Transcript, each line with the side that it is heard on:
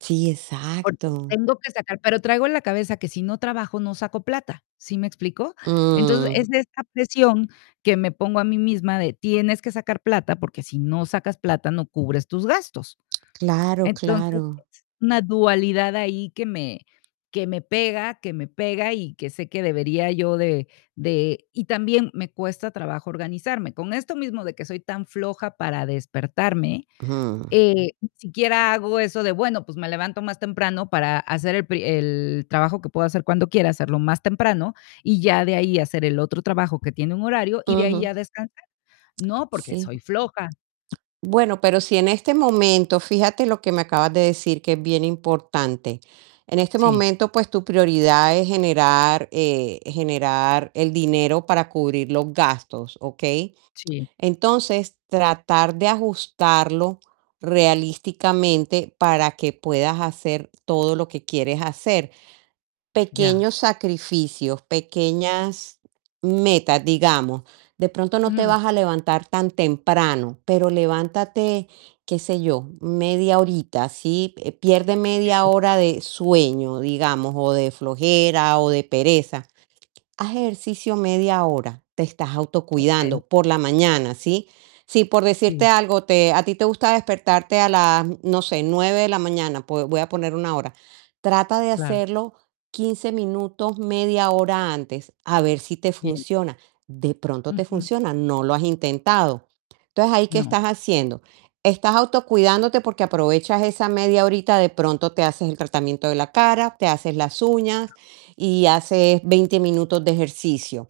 right: Sí,
left: Porque
right: exacto.
left: tengo que sacar pero traigo en la cabeza que si no trabajo no saco plata, ¿sí me explico? Entonces,
right: Mm.
left: es de esta presión que me pongo a mí misma de: "Tienes que sacar plata, porque si no sacas plata no cubres tus gastos".
right: Claro,
left: Entonces,
right: claro.
left: es una dualidad ahí que me que me pega que me pega y que sé que debería yo de de y también me cuesta trabajo organizarme. Con esto mismo de que soy tan floja para despertarme,
right: Ujú.
left: eh, ni siquiera hago eso de: "Bueno, pues, me levanto más temprano para hacer el pri el trabajo que puedo hacer cuando quiera, hacerlo más temprano y ya de ahí hacer el otro trabajo que tiene un horario y de ahí
right: Ujú.
left: ya descansar". No, porque
right: Sí.
left: soy floja.
right: Bueno, pero si en este momento, fíjate lo que me acabas de decir, que es bien importante. En este
left: Sí.
right: momento, pues, tu prioridad es generar, eh, generar el dinero para cubrir los gastos, ¿okey?
left: Sí.
right: Entonces, tratar de ajustarlo realísticamente para que puedas hacer todo lo que quieres hacer.
left: Ya.
right: Pequeños sacrificios, pequeñas metas, digamos, de pronto no te
left: Ujú.
right: vas a levantar tan temprano, pero levántate, qué sé yo, media horita, ¿sí? Pierde media
left: [unintelligible]
right: hora de sueño, digamos, o de flojera o de pereza. Haz ejercicio media hora, te estás
left: Okey.
right: autocuidando por la mañana, ¿sí? Si por decirte
left: Sí.
right: algo, te a ti te gusta despertarte a las, no sé, 9 de la mañana, pues, voy a poner 1 hora. Trata de
left: Claro.
right: hacerlo 15 minutos, media hora antes, a ver si te
left: Bien.
right: funciona. De pronto te
left: Ujú.
right: funciona, no lo has intentado, entonces, ahí, ¿qué
left: No.
right: estás haciendo? Estás autocuidándote porque aprovechas esa media horita, de pronto te haces el tratamiento de la cara, te haces las uñas y haces 20 minutos de ejercicio.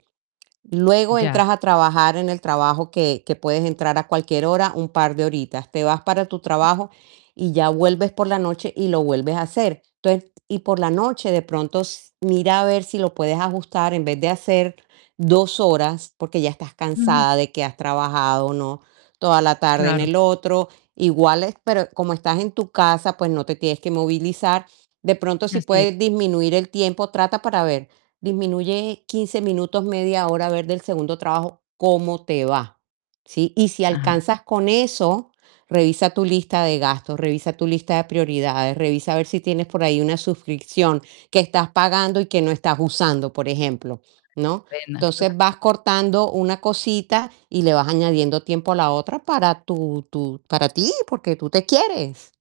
right: Luego
left: Ya.
right: entras a trabajar en el trabajo que que puedes entrar a cualquier hora, un par de horitas. Te vas para tu trabajo y ya vuelves por la noche y lo vuelves a hacer. Entonces, y por la noche, de pronto, s mira a ver si lo puedes ajustar en vez de hacer 2 horas, porque ya estás
left: Ujú.
right: cansada de que has trabajado, ¿no? Toda la tarde en
left: Claro.
right: el otro. Igual es pero como estás en tu casa, pues, no te tienes que movilizar. De pronto, si
left: Así es.
right: puede disminuir el tiempo, trata para ver. Disminuye 15 minutos, media hora, a ver del segundo trabajo cómo te va, ¿sí? Y si
left: Ajá.
right: alcanzas con eso, revisa tu lista de gastos, revisa tu lista de prioridades, revisa a ver si tienes por ahí una suscripción que estás pagando y que no estás usando, por ejemplo, ¿no?
left: Pena.
right: Entonces,
left: Claro.
right: vas cortando una cosita y le vas añadiendo tiempo a la otra, para tu tu para ti, porque tú te quieres.